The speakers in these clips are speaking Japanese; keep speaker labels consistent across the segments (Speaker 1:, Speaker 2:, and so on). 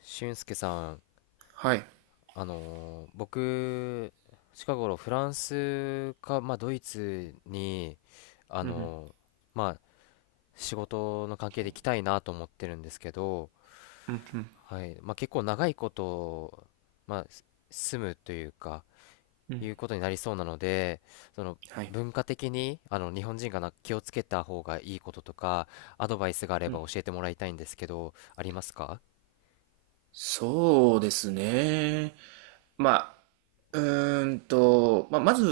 Speaker 1: 俊介さん、
Speaker 2: はい。
Speaker 1: 僕、近頃フランスか、まあ、ドイツに、あ
Speaker 2: うん
Speaker 1: のーまあ、仕事の関係で行きたいなと思ってるんですけど、
Speaker 2: うん。うん、
Speaker 1: はい、まあ、結構長いこと、まあ、住むというか、
Speaker 2: うん。
Speaker 1: いうことになりそうなので、その
Speaker 2: はい。
Speaker 1: 文化的に、あの、日本人が気をつけた方がいいこととか、アドバイスがあれ
Speaker 2: う
Speaker 1: ば
Speaker 2: ん。
Speaker 1: 教えてもらいたいんですけど、ありますか？
Speaker 2: そうですね。まあ、まあ、まず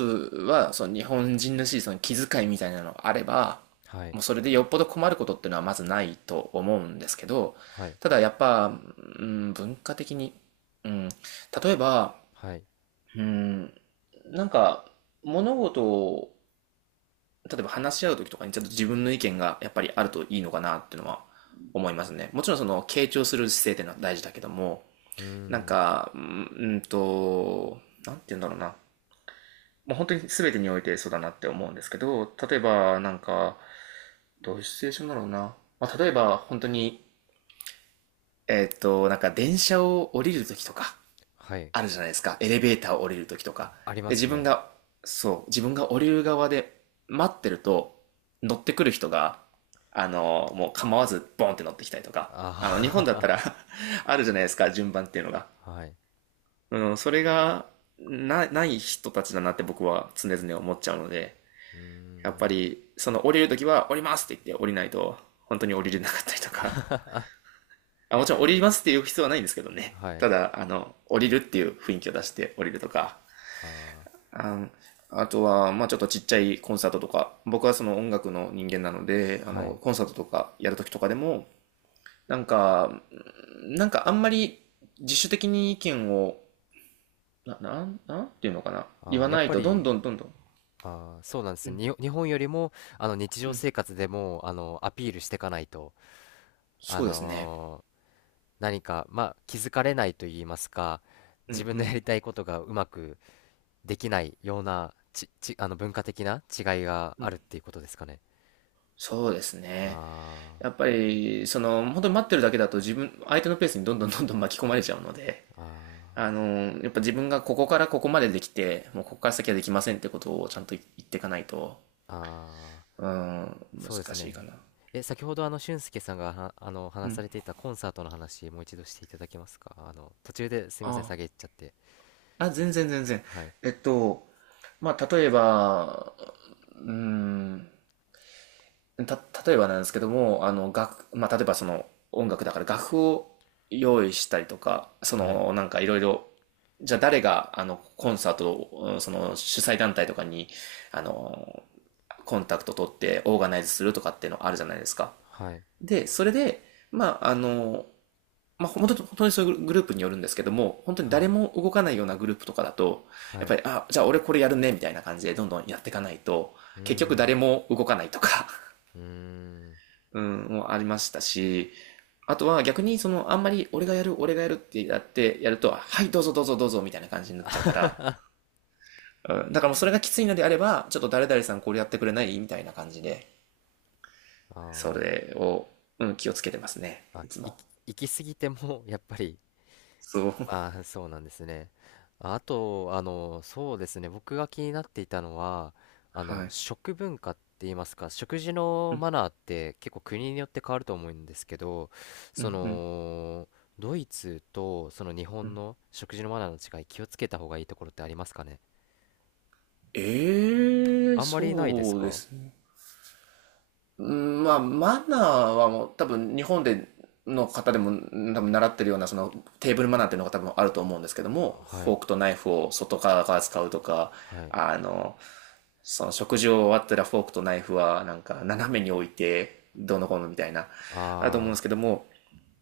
Speaker 2: は、その日本人らしいその気遣いみたいなのがあれば、
Speaker 1: はい、
Speaker 2: もうそれでよっぽど困ることっていうのはまずないと思うんですけど、
Speaker 1: はい、
Speaker 2: ただやっぱ、うん、文化的に、うん、例えば、
Speaker 1: はい、
Speaker 2: うん、なんか物事を例えば話し合う時とかにちょっと自分の意見がやっぱりあるといいのかなっていうのは思いますね。もちろんその傾聴する姿勢っていうのは大事だけども、
Speaker 1: うー
Speaker 2: なん
Speaker 1: ん、
Speaker 2: か、うんうんと、なんて言うんだろうな。もう本当に全てにおいてそうだなって思うんですけど、例えばなんか、どういうシチュエーションだろうな。まあ、例えば本当に、なんか電車を降りる時とか、
Speaker 1: はい。
Speaker 2: あるじゃないですか。エレベーターを降りるときとか。
Speaker 1: ありま
Speaker 2: で、
Speaker 1: す
Speaker 2: 自分
Speaker 1: ね。
Speaker 2: が、そう、自分が降りる側で待ってると、乗ってくる人が、あの、もう構わずボンって乗ってきたりとか。あの、日本だった
Speaker 1: あ
Speaker 2: ら あるじゃないですか、順番っていうのが。
Speaker 1: あ はい。
Speaker 2: うん、それが、ない人たちだなって僕は常々思っちゃうので、
Speaker 1: うー
Speaker 2: やっぱ
Speaker 1: ん。
Speaker 2: り、その降りるときは降りますって言って降りないと、本当に降
Speaker 1: は、
Speaker 2: りれなかったりとか。あ、もちろん降りますって言う必要はないんですけどね。
Speaker 1: は
Speaker 2: た
Speaker 1: い。
Speaker 2: だ、あの、降りるっていう雰囲気を出して降りるとか、
Speaker 1: あ
Speaker 2: ああとは、まあちょっとちっちゃいコンサートとか、僕はその音楽の人間なので、あ
Speaker 1: あ、は
Speaker 2: の、
Speaker 1: い。
Speaker 2: コンサートとかやるときとかでも、なんか、なんかあんまり自主的に意見を、なんていうのかな。言
Speaker 1: ああ、
Speaker 2: わ
Speaker 1: やっ
Speaker 2: ない
Speaker 1: ぱ
Speaker 2: と、どん
Speaker 1: り、
Speaker 2: どんどんどん。
Speaker 1: ああ、そうなんで
Speaker 2: う
Speaker 1: すね。
Speaker 2: ん、
Speaker 1: 日本よりも、あの、日常
Speaker 2: うん。
Speaker 1: 生活でも、あの、アピールしていかないと、あ
Speaker 2: そうですね。
Speaker 1: のー何か、まあ、気づかれないと言いますか、
Speaker 2: う
Speaker 1: 自
Speaker 2: ん、
Speaker 1: 分
Speaker 2: う
Speaker 1: のや
Speaker 2: ん、
Speaker 1: りたいことがうまくできないような、あの、文化的な違いが
Speaker 2: う
Speaker 1: あ
Speaker 2: ん。
Speaker 1: るっていうことですかね。
Speaker 2: そうですね。
Speaker 1: あ
Speaker 2: やっぱり、その、本当に待ってるだけだと自分、相手のペースにどんどんどんどん巻き込まれちゃうので、
Speaker 1: あ、あ
Speaker 2: あのやっぱ自分がここからここまでできて、もうここから先はできませんってことをちゃんと言っていかないと、
Speaker 1: あ、ああ。
Speaker 2: うーん、
Speaker 1: そうです
Speaker 2: 難しいか
Speaker 1: ね。
Speaker 2: な。
Speaker 1: え、先ほど、あの、俊介さんがあの
Speaker 2: う
Speaker 1: 話さ
Speaker 2: ん。
Speaker 1: れていたコンサートの話、もう一度していただけますか？あの、途中ですいません、
Speaker 2: あ
Speaker 1: 下げっちゃって。
Speaker 2: あ、全然全然。
Speaker 1: はい。
Speaker 2: えっと、まあ、うーん、た、例えばなんですけども、あの、まあ、例えばその音楽だから楽譜を用意したりとか、そ
Speaker 1: はい。
Speaker 2: の、なんかいろいろ、じゃあ誰が、あの、コンサートを、うんその、主催団体とかに、あの、コンタクト取ってオーガナイズするとかっていうのあるじゃないですか。
Speaker 1: はい。
Speaker 2: で、それで、まあ、あの、まあ、本当に、本当にそういうグループによるんですけども、本当に
Speaker 1: は
Speaker 2: 誰
Speaker 1: い。
Speaker 2: も動かないようなグループとかだと、やっ
Speaker 1: は
Speaker 2: ぱ
Speaker 1: い。
Speaker 2: り、あ、じゃあ俺これやるね、みたいな感じでどんどんやっていかないと、
Speaker 1: うー
Speaker 2: 結局
Speaker 1: ん。
Speaker 2: 誰も動かないとか、
Speaker 1: うーん。
Speaker 2: うん、もありましたし、あとは逆にそのあんまり俺がやる、俺がやるってやってやると、はいどうぞどうぞどうぞみたいな感じになっちゃうから、うん、だからもうそれがきついのであれば、ちょっと誰々さんこれやってくれないみたいな感じで、そ
Speaker 1: あ
Speaker 2: れを、うん、気をつけてますね。
Speaker 1: ー、あ、
Speaker 2: いつも。
Speaker 1: 行き過ぎても、やっぱり、
Speaker 2: そう。
Speaker 1: まあ、そうなんですね。あと、あの、そうですね。僕が気になっていたのは、あの、
Speaker 2: はい。
Speaker 1: 食文化って言いますか、食事のマナーって結構国によって変わると思うんですけど、
Speaker 2: う
Speaker 1: そ
Speaker 2: んうん。
Speaker 1: の、ドイツとその日本の食事のマナーの違い、気をつけた方がいいところってありますかね？
Speaker 2: ええー、
Speaker 1: あんまりないです
Speaker 2: そうで
Speaker 1: か？
Speaker 2: すね。うん、まあ、マナーはもう多分日本での方でも多分習ってるようなそのテーブルマナーっていうのが多分あると思うんですけど
Speaker 1: あ、
Speaker 2: も、
Speaker 1: は
Speaker 2: フォ
Speaker 1: い、
Speaker 2: ークとナイフを外側から使うとか、
Speaker 1: はい、
Speaker 2: あの、その食事を終わったらフォークとナイフはなんか斜めに置いてどうのこうのみたいな、あると思うん
Speaker 1: あ
Speaker 2: ですけども、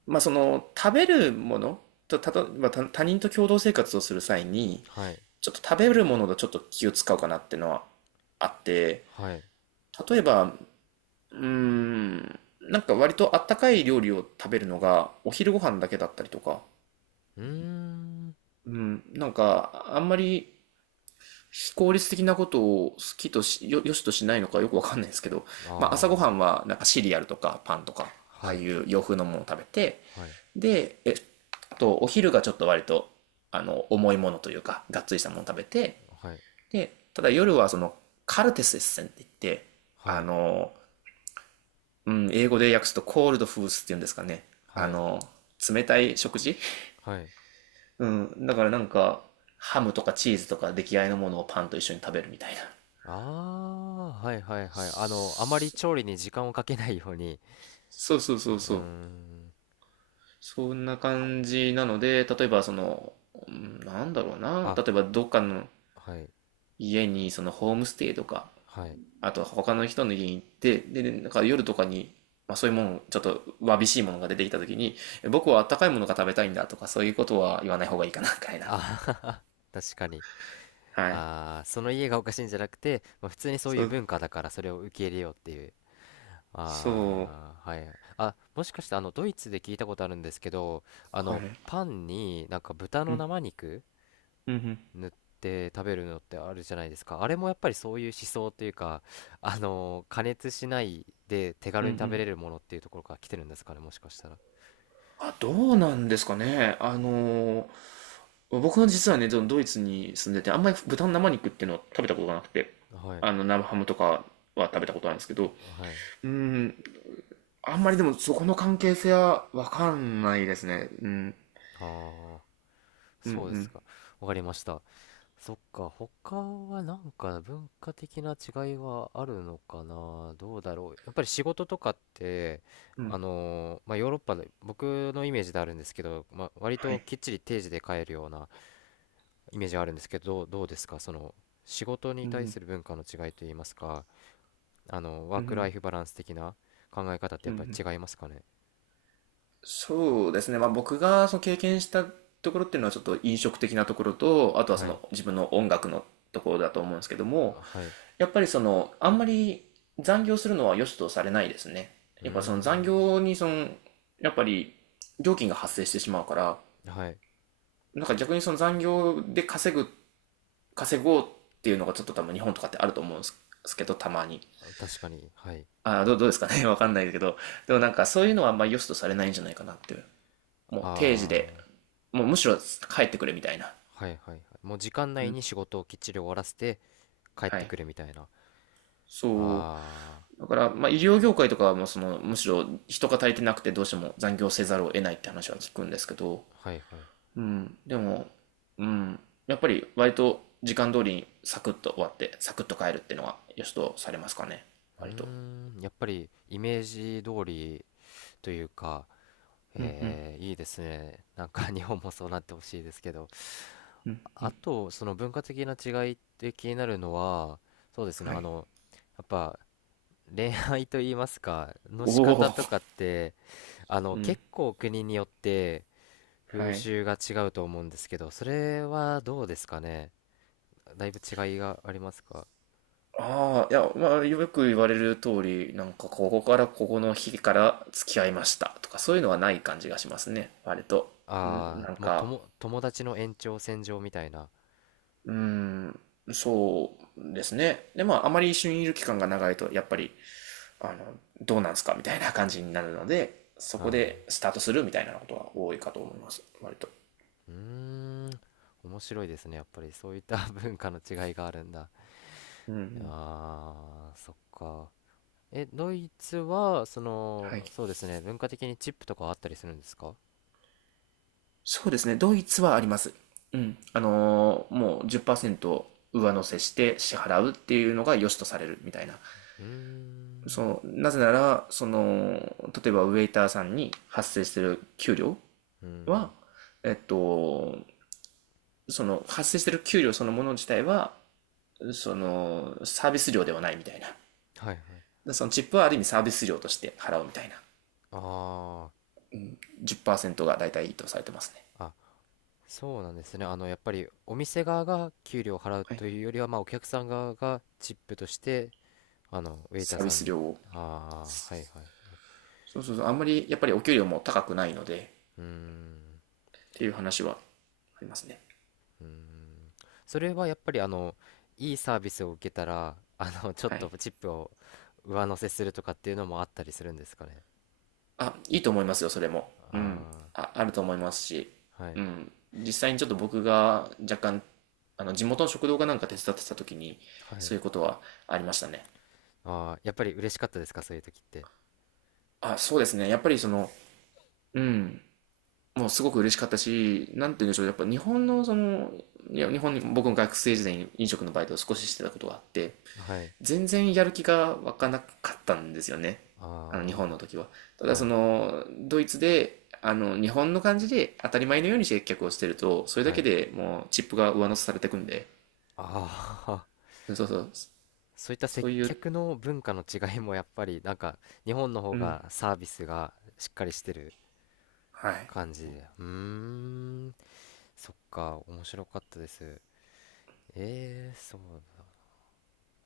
Speaker 2: まあその食べるものと、まあ、他人と共同生活をする際に、
Speaker 1: あ、はい、
Speaker 2: ちょっと食べるものとちょっと気を使うかなっていうのはあって、
Speaker 1: はい、
Speaker 2: 例えばうーん。なんか割とあったかい料理を食べるのがお昼ご飯だけだったりとか。
Speaker 1: うーん、
Speaker 2: うん。なんかあんまり非効率的なことを好きとし、よ、よしとしないのかよくわかんないですけど、まあ朝ご
Speaker 1: あ
Speaker 2: はん
Speaker 1: あ、
Speaker 2: はなんかシリアルとかパンとか、ああ
Speaker 1: はい、
Speaker 2: いう洋風のものを食べて、
Speaker 1: はい、
Speaker 2: で、あとお昼がちょっと割とあの重いものというか、がっつりしたものを食べて、
Speaker 1: はい、
Speaker 2: で、ただ夜はそのカルテスエッセンって言って、
Speaker 1: は
Speaker 2: あ
Speaker 1: い、
Speaker 2: の、うん、英語で訳すとコールドフースっていうんですかね。あ
Speaker 1: はい、
Speaker 2: の、冷たい食事、
Speaker 1: はい。
Speaker 2: うん。だからなんか、ハムとかチーズとか出来合いのものをパンと一緒に食べるみたいな。
Speaker 1: ああ、はいはいはい。あの、あまり調理に時間をかけないように。
Speaker 2: そうそう
Speaker 1: う
Speaker 2: そう
Speaker 1: ー
Speaker 2: そう。
Speaker 1: ん。
Speaker 2: そんな感じなので、例えばその、うんなんだろうな。
Speaker 1: あ、
Speaker 2: 例えばどっかの
Speaker 1: はい。
Speaker 2: 家にそのホームステイとか、
Speaker 1: はい。
Speaker 2: あとは他の人の家に行って、で、なんか夜とかに、まあそういうもの、ちょっとわびしいものが出てきた時に、僕はあったかいものが食べたいんだとか、そういうことは言わない方がいいかな、みたいな。
Speaker 1: あー、確かに。
Speaker 2: はい。
Speaker 1: ああ、その家がおかしいんじゃなくて、まあ、普通にそうい
Speaker 2: そ
Speaker 1: う
Speaker 2: う、
Speaker 1: 文化だからそれを受け入れようっていう。
Speaker 2: そう。
Speaker 1: ああ、はい。あ、もしかしてあの、ドイツで聞いたことあるんですけど、あ
Speaker 2: は
Speaker 1: の、
Speaker 2: い。
Speaker 1: パンになんか豚
Speaker 2: う
Speaker 1: の
Speaker 2: ん、
Speaker 1: 生肉
Speaker 2: うんうん、
Speaker 1: 塗って食べるのってあるじゃないですか。あれもやっぱりそういう思想というか、あの、加熱しないで手
Speaker 2: うん
Speaker 1: 軽
Speaker 2: う
Speaker 1: に食べ
Speaker 2: ん。
Speaker 1: れるものっていうところから来てるんですかね、もしかしたら。
Speaker 2: あ、どうなんですかね。僕は実はね、ドイツに住んでて、あんまり豚の生肉っていうのを食べたことがなくて、
Speaker 1: はい、
Speaker 2: あの、生ハムとかは食べたことなんですけど、
Speaker 1: はい。
Speaker 2: うん、あんまりでもそこの関係性はわかんないですね。うん、
Speaker 1: ああ、
Speaker 2: う
Speaker 1: そうです
Speaker 2: ん、
Speaker 1: か。わかりました。そっか、他はなんか文化的な違いはあるのかな、どうだろう。やっぱり仕事とかって、
Speaker 2: うん、うん。
Speaker 1: まあ、ヨーロッパで、僕のイメージであるんですけど、まあ、割
Speaker 2: は
Speaker 1: と
Speaker 2: い。
Speaker 1: きっちり定時で帰るようなイメージがあるんですけど、どうですか、その仕事に
Speaker 2: う
Speaker 1: 対
Speaker 2: ん、
Speaker 1: する文化の違いといいますか、あの、ワ
Speaker 2: う
Speaker 1: ークラ
Speaker 2: ん、
Speaker 1: イフバランス的な考え方って
Speaker 2: う
Speaker 1: や
Speaker 2: ん、
Speaker 1: っ
Speaker 2: う
Speaker 1: ぱり
Speaker 2: ん。
Speaker 1: 違いますかね？
Speaker 2: そうですね。まあ僕がその経験したところっていうのはちょっと飲食的なところと、あとはそ
Speaker 1: は
Speaker 2: の
Speaker 1: い、
Speaker 2: 自分の音楽のところだと思うんですけども、
Speaker 1: はい、
Speaker 2: やっぱりその、あんまり残業するのは良しとされないですね。
Speaker 1: うー
Speaker 2: やっぱその残
Speaker 1: ん、
Speaker 2: 業にその、やっぱり料金が発生してしまうから、
Speaker 1: はい、
Speaker 2: なんか逆にその残業で稼ぐ、稼ごうっていうのがちょっと多分日本とかってあると思うんですけど、たまに。
Speaker 1: 確かに、はい、
Speaker 2: ああ、どうですかね わかんないですけど。でもなんかそういうのはあんまり良しとされないんじゃないかなっていう。もう定時で、
Speaker 1: あー、
Speaker 2: もうむしろ帰ってくれみたいな。
Speaker 1: はいはいはい。もう時間
Speaker 2: う
Speaker 1: 内
Speaker 2: ん。
Speaker 1: に仕事をきっちり終わらせて帰っ
Speaker 2: は
Speaker 1: て
Speaker 2: い。
Speaker 1: くるみたいな。
Speaker 2: そ
Speaker 1: あ
Speaker 2: うだから、まあ、医療業界とかはもうその、むしろ人が足りてなくてどうしても残業せざるを得ないって話は聞くんですけど、
Speaker 1: ー、はいはい。
Speaker 2: うん、でも、うん、やっぱり割と時間通りにサクッと終わって、サクッと帰るっていうのは良しとされますかね、
Speaker 1: うー
Speaker 2: 割と。
Speaker 1: ん、やっぱりイメージ通りというか、えー、いいですね。なんか日本もそうなってほしいですけど。あと、その文化的な違いって気になるのは、そうですね、
Speaker 2: は
Speaker 1: あ
Speaker 2: い。
Speaker 1: の、やっぱ恋愛と言いますか、の仕
Speaker 2: お
Speaker 1: 方
Speaker 2: お、
Speaker 1: とかって、あ の、
Speaker 2: うん、
Speaker 1: 結構国によって
Speaker 2: は
Speaker 1: 風
Speaker 2: い。
Speaker 1: 習が違うと思うんですけど、それはどうですかね。だいぶ違いがありますか？
Speaker 2: ああ、いや、まあ、よく言われる通り、なんか、ここからここの日から付き合いましたとか、そういうのはない感じがしますね、割と。うん
Speaker 1: あ
Speaker 2: なん
Speaker 1: あ、もうと
Speaker 2: か、
Speaker 1: も、友達の延長線上みたいな。
Speaker 2: うん、そうですね。で、まあ、あまり一緒にいる期間が長いと、やっぱり、あの、どうなんすかみたいな感じになるので、そ
Speaker 1: あ
Speaker 2: こ
Speaker 1: あ、
Speaker 2: でスタートするみたいなことは多いかと思います。割と。
Speaker 1: うーん、面白いですね。やっぱりそういった 文化の違いがあるんだ。ああ、そっか。え、ドイツは、そ
Speaker 2: はい。
Speaker 1: の、そうですね、文化的にチップとかあったりするんですか？
Speaker 2: そうですね。ドイツはあります。うん。もう10%上乗せして支払うっていうのが良しとされるみたいな。
Speaker 1: うー
Speaker 2: そ
Speaker 1: ん、
Speaker 2: の、なぜなら、その、例えばウェイターさんに発生してる給料
Speaker 1: うん、
Speaker 2: は、えっと、その発生してる給料そのもの自体は、その、サービス料ではないみたいな。
Speaker 1: はいはい。
Speaker 2: でそのチップはある意味サービス料として払うみたいな。
Speaker 1: あ
Speaker 2: 10%が大体いいとされてますね。
Speaker 1: あ、あ、そうなんですね。あの、やっぱりお店側が給料を払う
Speaker 2: はい。
Speaker 1: というよりは、まあ、お客さん側がチップとして、あの、ウェイタ
Speaker 2: サ
Speaker 1: ー
Speaker 2: ービ
Speaker 1: さん
Speaker 2: ス
Speaker 1: に。
Speaker 2: 料を。
Speaker 1: ああ、はいはい。
Speaker 2: そうそうそう。あんまりやっぱりお給料も高くないので、
Speaker 1: うーん、
Speaker 2: っていう話はありますね。
Speaker 1: うーん。それはやっぱり、あの、いいサービスを受けたら、あの、ちょっ
Speaker 2: は
Speaker 1: と
Speaker 2: い。
Speaker 1: チップを上乗せするとかっていうのもあったりするんですかね？
Speaker 2: あ、いいと思いますよ、それも。うん。
Speaker 1: あ
Speaker 2: あ、あると思いますし。
Speaker 1: あ、はい。
Speaker 2: うん。実際にちょっと僕が若干、あの、地元の食堂かなんか手伝ってた時に、
Speaker 1: はい。
Speaker 2: そういうことはありましたね。
Speaker 1: ああ、やっぱり嬉しかったですか、そういう時って。
Speaker 2: あ、そうですね。やっぱりその、うん、もうすごく嬉しかったし、なんて言うんでしょう、やっぱ日本のその、いや、日本に、僕も学生時代に飲食のバイトを少ししてたことがあって、
Speaker 1: はい。
Speaker 2: 全然やる気が湧かなかったんですよね。あの、日本
Speaker 1: あ
Speaker 2: の
Speaker 1: あ、
Speaker 2: 時は。ただ
Speaker 1: は
Speaker 2: そ
Speaker 1: い。
Speaker 2: の、ドイツで、あの、日本の感じで当たり前のように接客をしてると、それだ
Speaker 1: は
Speaker 2: け
Speaker 1: い。
Speaker 2: でもうチップが上乗せされてくんで、
Speaker 1: ああ、
Speaker 2: そうそう、
Speaker 1: そういった
Speaker 2: そ
Speaker 1: 接
Speaker 2: ういう、
Speaker 1: 客の文化の違いもやっぱり、なんか、日本の方
Speaker 2: うん、
Speaker 1: がサービスがしっかりしてる
Speaker 2: はい。
Speaker 1: 感じで。うーん、そっか、面白かったです。ええ、そう。